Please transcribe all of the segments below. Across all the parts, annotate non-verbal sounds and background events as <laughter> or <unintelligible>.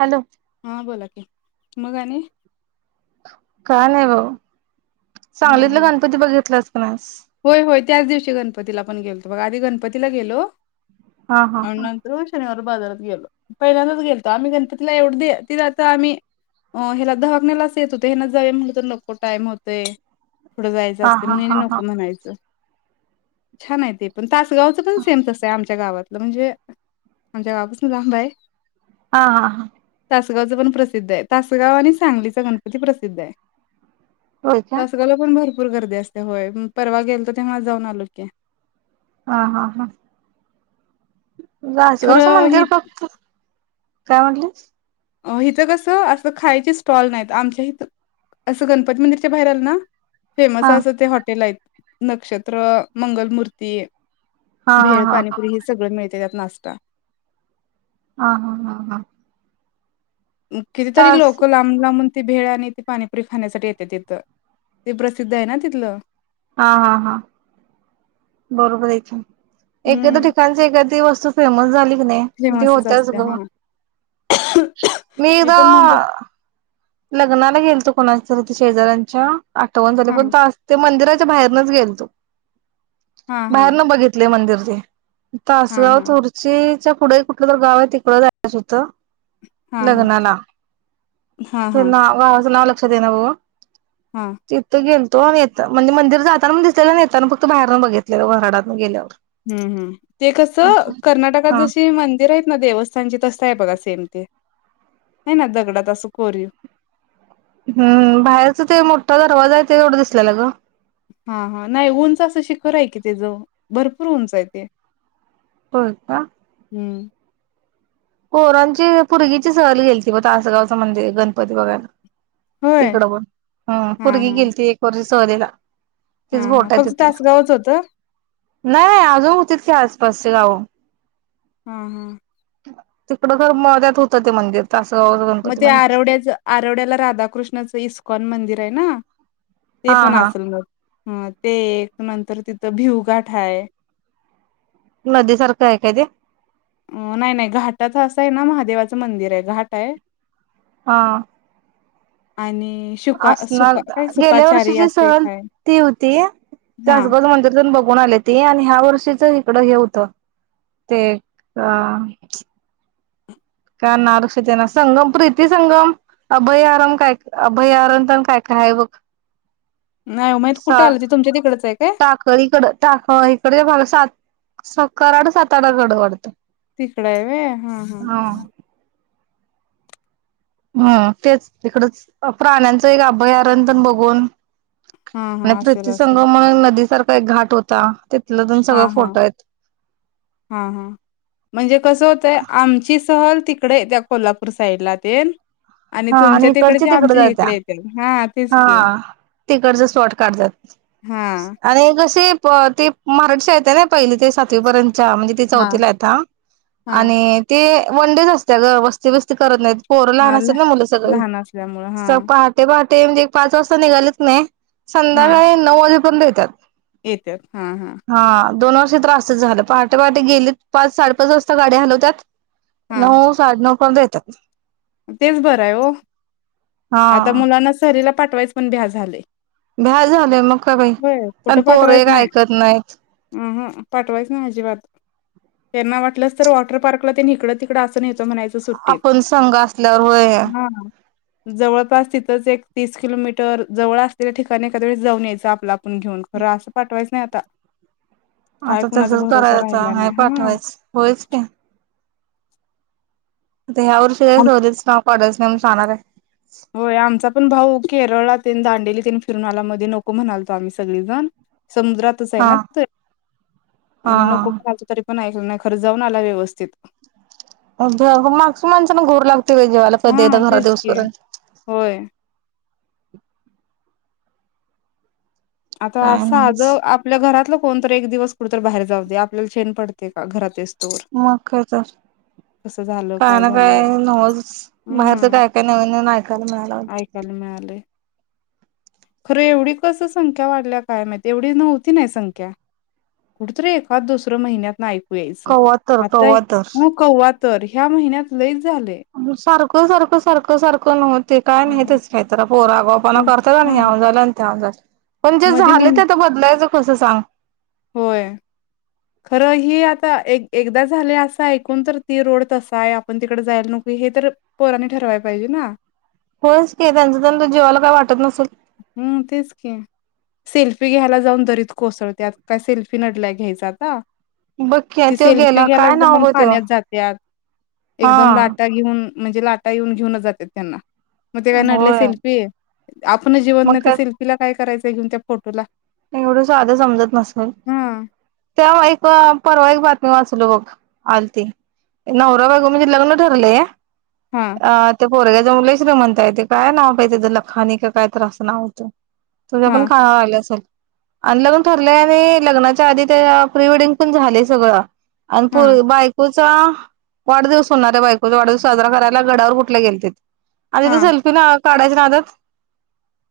Hello. हा बोला की मग आणि? काय नाही भाऊ हा सांगलीतलं हा गणपती बघितलाच की नाहीस? होय होय त्याच दिवशी गणपतीला पण गेलो बघा आधी गणपतीला गेलो. हा हा आणि नंतर शनिवार बाजारात गेलो पहिल्यांदच गेलतो. आम्ही गणपतीिला एवढ तिला आता आम्ही अ ह्याला दधहाकनेलाच येत होत ह्याना जावे म्हणलं तर नको टाइम होतय पुढं जायचं हा असते हा म्हणणे हा नको हा म्हणायचं छान आहे ते पण. तासगावच पण सेमचस आहे आमच्या गावातलं म्हणजे आमच्या गावापासून लांबय हा हा हा. तासगावच पण प्रसिद्ध आहे. तासगाव आणि सांगलीच गणपती प्रसिद्ध आहे. होय का तासगावला पण भरपूर गर्दी असते होय. परवा गेल तर तेव्हा जाऊन आलो की, हा हा हा वासगावचं खरं मंदिर ही फक्त, काय म्हटलीस? अ हिथं कसं असं खायचे स्टॉल नाहीत, आमच्या हिथं असं गणपती मंदिरच्या बाहेर आलं ना फेमस हा असं ते हॉटेल आहेत नक्षत्र, मंगलमूर्ती, हा हा भेळ हा पाणीपुरी हे सगळं मिळते त्यात नाश्ता. ह हा हा हा कितीतरी तास लोक लामलामून भेळ आणि ते पाणीपुरी खाण्यासाठी येते तिथं ते प्रसिद्ध आहे ना तिथलं हा हा हा बरोबर येथ एकदा त्या हम्म ठिकाणी एखादी वस्तू फेमस झाली. हो नयेजे फेमसच होत असते सग हा मी एदा पण म्हणतो लग्नाला गेल तो कोणाच्या शेजार्यांच्या आठवण झाली हा पण त आज ते मंदिरा बाहेरनच गेल तू हा हा बाहेरन बघितले मंदिरचे हा तासगाव हा तुर्चीच्या पुढे कुठलं तर गाव आहे तिकड जायच होतं. हा लग्नाला हा हा ते नाव आज नाव लक्षात ये नां बघ हा तिथं गेल तो येत म्हणजे मंदिर जाता मग नेताना फत बाहेरन बघितलेलं व व्हराडातन गेल्यावर हम्म ह ते अच्छा. कसं कर्नाटकात हा जशी मंदिर येत. ना देवस्थानची तसत आहे बघा सेम ते नाही ना दगडात असं कोरीव हम्म बाहेरच ते मोठा दरवाजा आहे ते एवढं दिसलेला ग हा हा नाही उंच असं शिखर आहे कि, ते जव भरपूर उंच आहे ते होय का? हम्म पोरांची पोरगीची सहल गेली त ब तासगावचं मंदिर गणपती बघायला. होय तिकडं पण ह हा पर्गी हा गेली ती एक वर्ष सहरीला हा हा फक्त तासगावच होतं. नाही अजून होतीच क आसपासचे गाव हम हम् तिकडं घर म त्या्त होतं ते मंदिर तासगाव मग गणपती ते मंदिर आरवड्याच आरवड्याला राधाकृष्णाचं इस्कॉन मंदिर आहे ना. ते हा पण हा असेल मग हा ते एक नंतर तिथं भिवगाठा आहे. नदीसारखं आहे काय ते? अ नाही नाही घाटात असं आहे ना महादेवाचं मंदिर आहे, घाट आहे. हा आणि शुका असणार सुका काय गेल्या सुकाचारी वर्षीची असे सहल काय ती होत्या. हा तासगज मंदिर बघ कोण आले ते आणि ह्या वर्षीच इकडं हे होत ते अ का ना रक्षते ना संगम प्रीती संगम अभयारण काय? अभयारणण काय? कर हाय बघ <inaudible> नाही माहित सा कुठं आलं ते तुमच्या तिकडच आहे काय टाक इकड टाक इकडे भा सात सो कराड सातारा जड वाटतं. तिकड आहे व्हय हं हं हा हम्म तेच तिकडच प्राण्यांचं एक अभयारण पण बघून हा आणि हा असेल त्रितिय असेल संगम नदीसारखा एक घाट होता. दोन हा सगळं हा फोटो आहेत. हा हा म्हणजे कस होतय आमची सहल तिक इकडे त्या कोल्हापूर साईड ला तेन आणि हा तुमच्या इकडची तिकडची तिकड आमच्या जात्या इकडे येतील हा तेच की तिकडचं शॉर्ट काढतात हा आणिे कशी प ते मराठी शाळेत आहेत नाय पहिले ते सातवीपर्यंत हा म्हणजे ते हा चौथीला येत हा आणि ते वन डेज असत्या ग वस्ती बिस्ती करत नाहीत. पोरं लहान हा ल असत्यात ना मुलं सगळी लहान असल्यामुळं हा सग पहाटे पहा ते म्हणजे पाच वाजता निघालेच नाही हा संध्याकाळी नऊ वाजेपर्यंत येतात. येत्यात हा हा दोन वर्षे त्रासच झालं पहाटे पहाटे गेलेत पाच साडेपाच वाजता गाडी हालवत्यात हा नऊ साडे नऊ पर्यंत येत्यात. तेच बरं आहे ओ आता मुलांना सहलीला पाठवायचं पण भ्या झालयं. भ्या झालेय मग का बाई पण कुठं पोरं पाठवायच एक नाही ऐकत नाहीत. अहं पाठवायच ना माझी बात त्यांना वाटलंच तर वॉटर पार्कला त्यांनी इकडं तिकडं असं नेतो म्हणायचं. त सुट्टीत आपण संघ असल्यावर होय. हा जवळपास तिथंच एक तीस किलोमीटर जवळ असलेल्या ठिकाणी एखाद्या वेळेस जाऊन यायचं आपलं आपण घेऊन खरं अस पाठवायचं नाही आता काय आता कुणाचा तसच भरोसा करायच राहिला नाही हा पाठवायच होयच की ह्या वर्षी काय सहलीचं नाव काढायचं नाही म्हणून सांगणार हाय. होय आमचा पण भाऊ केरळात तिनं दांडेली तिन फिरून आला मध्ये नको म्हणालतो आम्ही सगळेजण समुद्रातच आहे हा ना ते हा आणि हा नको म्हणलं तरी पण ऐकलं नाही खरं जाऊन आला व्यवस्थित अ मागच्या माणसाना घोर लाग जेवायला कधी एकदा हा घरात तेच की येऊसपर्यंत होय आता काय नव्हच साधं आपल्या घरातलं कोन तर एक दिवस कुठ तर बाहेर जाऊ दे आपल्याला चेन पडते का घरात येई मग काय तर झालं काय ना काय झालं नवचं बाहेरच हम्म काय काय नवीन नवीन ऐकायला मिळालं. मिळालय खरं एवढी कसं संख्या वाढल्या काय माहित, एवढी नव्हती नव्हती ना संख्या कुठतरी एकाद दुसरं महिन्यात ना ऐकू यायचं कवा तर आता कवा तर <unintelligible> तर ह्या महिन्यात लयच झालय. सारखं सारखं सारखं नव्हत ते काय हं. नाहीतच काहीतर पोरं आगावपणा उन करतात आणि हां. ह्याव झालं आणि त्याव्ह झालं. पण जे मधी झाले उन ते तर बदलायचं कस सांग. होय. खरं ही आता एक एकदा झालय असं ऐकून तर ती रोड तसा आहे आपण तिकडं जायला नको. हे तर पोराने ठरवाय पाहिजे ना होय च कि त्यांच्या त्यांच्या जीवाला काय वाट हम्म तेच की सेल्फी घ्यायला जाऊन दरीत कोसळत्यात काय सेल्फी नडल्या घ्यायचा आता बघ की ती त्यो सेल्फी गेला घ्याला काय नाव जाऊन ग त्यो पाण्यात जात्यात हा एकदम लाटा घेऊन म्हणजे लाटा येऊन घेऊनच जातात त्यांना मग ते काय नडलय होय सेल्फी आपण जीवत मग नाही त्या काय सेल्फीला काय करायचं घेऊन त्या फोटोला एवढं साधं समजत नसेल हां त्या्हा एक परवा एक बातम मी वाचलो बघ आलती नवरा बायको म्हणजे लग्न ठरलेय हां अ ते पोरग्या जाऊन लय श्रीमंतय ते काय नाव बाई त्याच लखानी कायतरी असं नाव होतं. तुझ्या पण हां खा आला असेल. आणि लग्न ठरलंय आणि लग्नाच्या आधी त्या प्रीवेडिंग पण झाले सगळं. आण पू हां बायकूच चा वाढदिवस होणाऱ्या बायकोचा वाढदिवस साजरा करायला गड्यावर कुठल्या गेलेते ते. आ तिथ हां सेल्फीला ना काढायच नादात.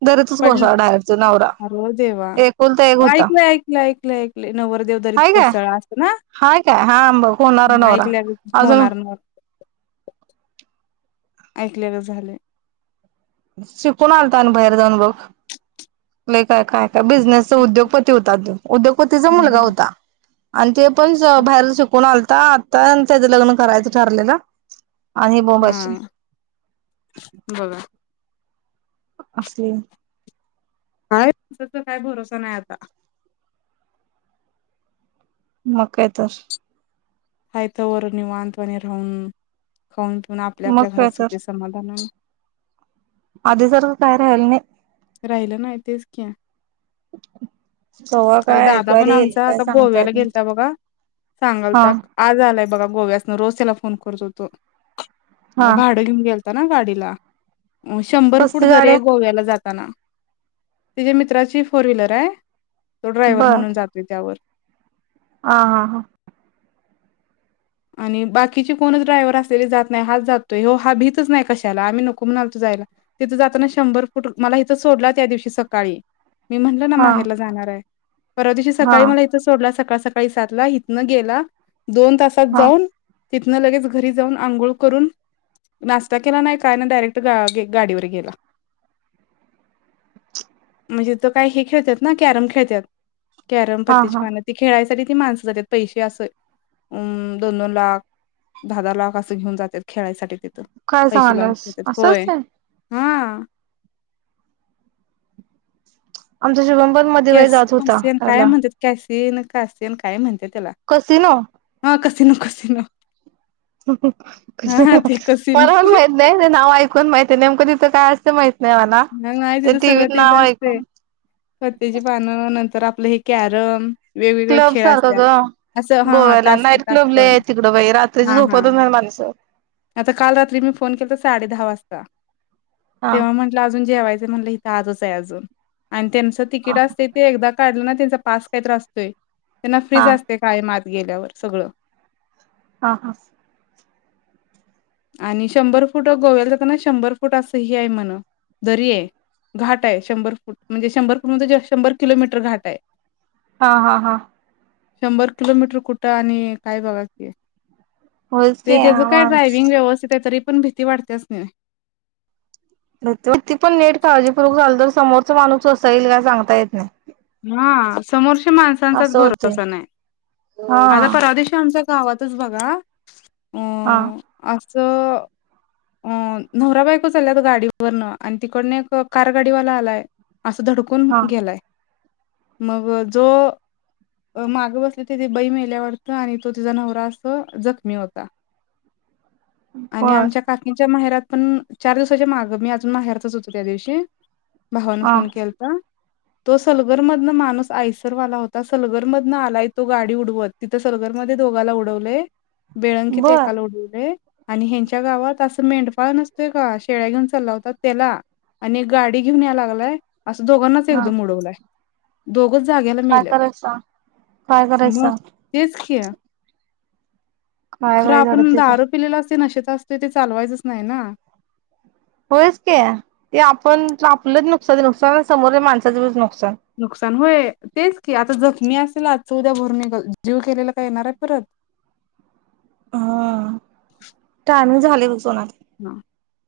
दरीतच पडला कोसळला डायरेक्ट तो नवरा. अरे देवा! एकुलता एक होता ऐकलंय ऐकलं ऐकलं ऐकलं नवर देवदरीत हाय काय कोसळा अस ना. हाय काय हा ब होणारा नवरा अजून ऐकल्या गत झालंय. शिकून आलता आण बाहेर जाऊ तो लई काय काय. बिझनेसचा उद्योगपती होता तो द्योगपतीचा हं हं मुलगा हं. होता आणि ते पण बाहेर शिकून आलता आता त्याचं लग्न करायचं ठरलेलं. आणि बोंबाची हम्म बघा. असली. काय त काय भरोसा नाही आता. म काय तर. हाय तवर निवांतवाणी राहून खाऊन पिऊन आपल्या मग आपल्या घरात काय सुखी तर समाधानान आधी सारखं काय राहिलं नाही. राहिलं नाही तेच की. कव्हा आता काय दादा ऐकवायला पण येईल आमचा काय आता सांगता येत गोव्याला नाही गेलता बघा. हा सांगलता आज आलाय बघा. गोव्यासन रोज त्याला फोन करत होतो हा भाडं घेऊन गेलता ना गाडीला. शंभर फूट कसली गाडी दरे आहे गोव्याला जात ना तिच्या मित्राची फोर व्हीलर आहे तो ड्रायव्हर बर म्हणून जातो त्यावर. हा हा हा. आणि बाकीची कोणच ड्रायव्ह असलेली जात नाही हात जातोय हो हा भीतच नाही कशाला आम्ही नको म्हणालतो जाय ला तिथ जाताना शंभर फूट मला इिथं सोडला त्या दिवशी सकाळी मी म्हणलो ना हा हा माहेरला जाणारे. परवा दिवशी हा सकाळी मला इथं सोडला सकाळ सकाळी सातला इथनं गेला दोन तासात हा जाऊन तिथनं लगेच घरी जाऊन आंघोळ करून नाश्ता केला नाही काय ना डायरेक्ट ग गाडीवर गेला. म्हणजे त काही हे खेळतात ना कॅरम खेळतात. कॅरम हा पत्तेची हा पानं ती खेळायसाठी ती माणसं जातात पैसे असं अ दोन दोन लाख दहा दहा लाख असं घेऊन जातात खेळायसाठी तथ. काय पैसे लावून सांगालास खेळतात होय. असंच आहे हा आमच्या शुभम पण मध्ये बाई कॅस जात होता कसिन काय त्याला म्हणतात कॅस सेन काय असते काय म्हणते त्याला कसिनो हा कसिनो कसिनो. हा हा मला ते कसिनो पन माहित नाही ते नाव ऐकून माहिते नेमकं ती काय असत माहित नाही मला नाही ते तिथं सगळं टीव्हीत तेच नाव असतय ऐकून सटेची पानं नंतर आप आपलं हे कॅरम वेगवेगळे क्लब खेळ सारखं असतात. ग असं हा हा गोव्याला टास्क नाईट क्लब टास्क लय वानी आहे तिकडं बाई रात्रीची हा हा. झोपतच नाही माणसं आता काल रात्री मी फोन केलाता साडे दहा वाजता हा तेव्हा म्हंटलं अजून जेवाय म्हणला इथं आजचे अजून अण त्यांचं हा तिकीट असतय ते एकदा काढलं ना त्यांचा पास काही तरी असतोय. त्यांना हा फ्रीच असतंय कायम आत गेल्यावर सगळं. हा, हा. आणि शंभर फुट गोव्याला जाताना शंभर फूट असं हे आहे म्हण दरी ये. घाट आहे म्हणजे शंभर फूट म्हणजे शंभर <unintelligible> शंभर किलोमीटर घाट हाय. हा, हा, हा. शंभर किलोमीटर कुठं आणि काय बघा की. होयच की ते त्याचं काय आवा ड्रायव्हिंग व्यवस्थित हाय तरी पण भीती वाढत्याच की नाही? ती पण नीट काळजीपूर्वक झाल तर समोरच माणूस कसं यील का सांगता येत नाही. हा समोरच्या माणसांचाच असं होतंय भरोसा नाही, हा आता परवा दिवशी आमचा गावातच बघा हा. असं अ नवरा बायको चालल्यात गाडीवरनं आणि तिकडनं एक कार गाडीवाला आलाय असं धडकून हा गेलाय. मग जो मागं बसलीवती ती बाई मेल्या वाटतं आणि तो तिचा नवरा अस जखमी होता. आणि बर आमच्या काकींच्या माहेरात पण चार दिवसाच्या माग मी अजून माहेरातच होते त्या दिवशी. भावानं हा फोन केलता तो सलगरमधनं माणूस आईसरवाला होता, सलगरमधनं आलाय तो गाडी उडवत. तिथं सलगरमध्ये दोघाला उडवलंय, बेळंकीत बर एकाला उडवलंय आणि ह्यांच्या गावात असं मेंढपाळ नसतोय का, शेळ्या घेऊन चालावता त्याला आणि एक गाडी घेऊन या लागलाय असं दोघांनाच हा एकदम उडवलाय. दोघ घ जाग्याला काय मेल्यात. करायचं सांग काय करायचं मग सांग तेच की काय खरं बाई आपण धडतीच आहे दारु पिलेला असतोय, नशेत असतोय ते चालवायचंच नाही ना. होयच की ते आपण आपलंच नुकसान ते नुकसान समोरच्या माणसाचं पण नुकसान. नुकसान होय तेच की आता जखमी असेल आजच उद्या भरून निघलं. जीव गेलेला काय येणार आहे परत? <inaudible> हा, टायम झालंय बघ सोना त हा.